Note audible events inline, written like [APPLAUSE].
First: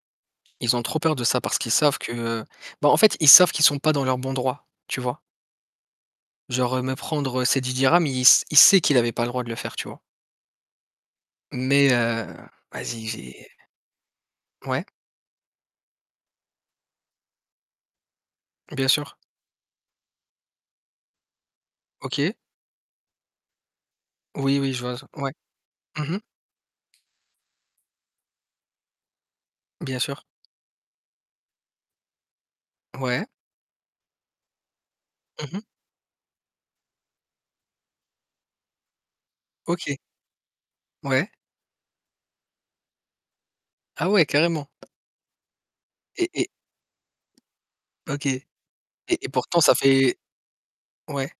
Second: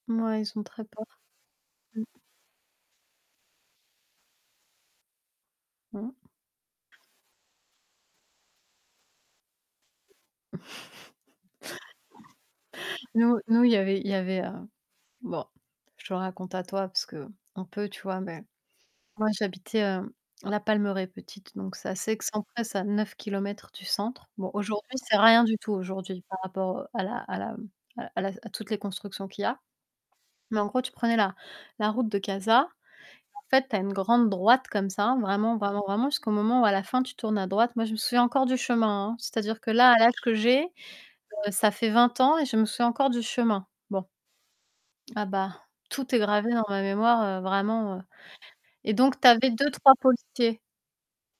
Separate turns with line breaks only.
Mouais, ils sont
Ils ont
très
trop peur
pauvres.
de ça parce qu'ils savent
Mmh.
que bah, en fait ils savent qu'ils sont pas dans leurs bons droits, tu vois?
Mmh.
Genre, heu, me prendre, heu, ces 10 dirhams, il s il sait qu'il avait le droit de le faire, tu vois? Mais, heu, vas-y,
[CHUCKLES] Nous
j'ai
nous, il y avait il y avait, heu
Ouais?
bon, je te raconte à toi parce qu'on peut, tu vois? Mais,
Bien sûr.
moi, j'habitais, heu, La Palmeraie, petite, donc c'est assez
OK.
excentré, c'est à 9 kilomètres du centre. Bon,
Oui, oui, je vois,
aujourd'hui,
z
c'est
ouais.
rien du tout
Mmh mh.
aujourd'hui, par rapport, heu, à la à la m à la- la s à toutes les constructions qu'il y a.
Bien sûr.
Mais en gros, tu prenais la la route de Casa.
Ouais.
Et en fait, tu as une grande droite comme ça, vraiment,
Mmh mh.
vraiment, vraiment jusqu'au moment où à la fin, tu tournes à droite. Moi, je me souviens encore du chemin, hein. C'est-à-dire que là,
OK.
à l'âge que j'ai, heu,
Ouais.
ça fait 20 ans et je me souviens encore du chemin. Bon
Ah ouais, carrément.
ah bah, tout est
Et et
gravé dans ma mémoire, heu, vraiment, heu,
OK. Et
et donc tu
et
avais
pourtant ça
2-3
fait
policiers.
ouais.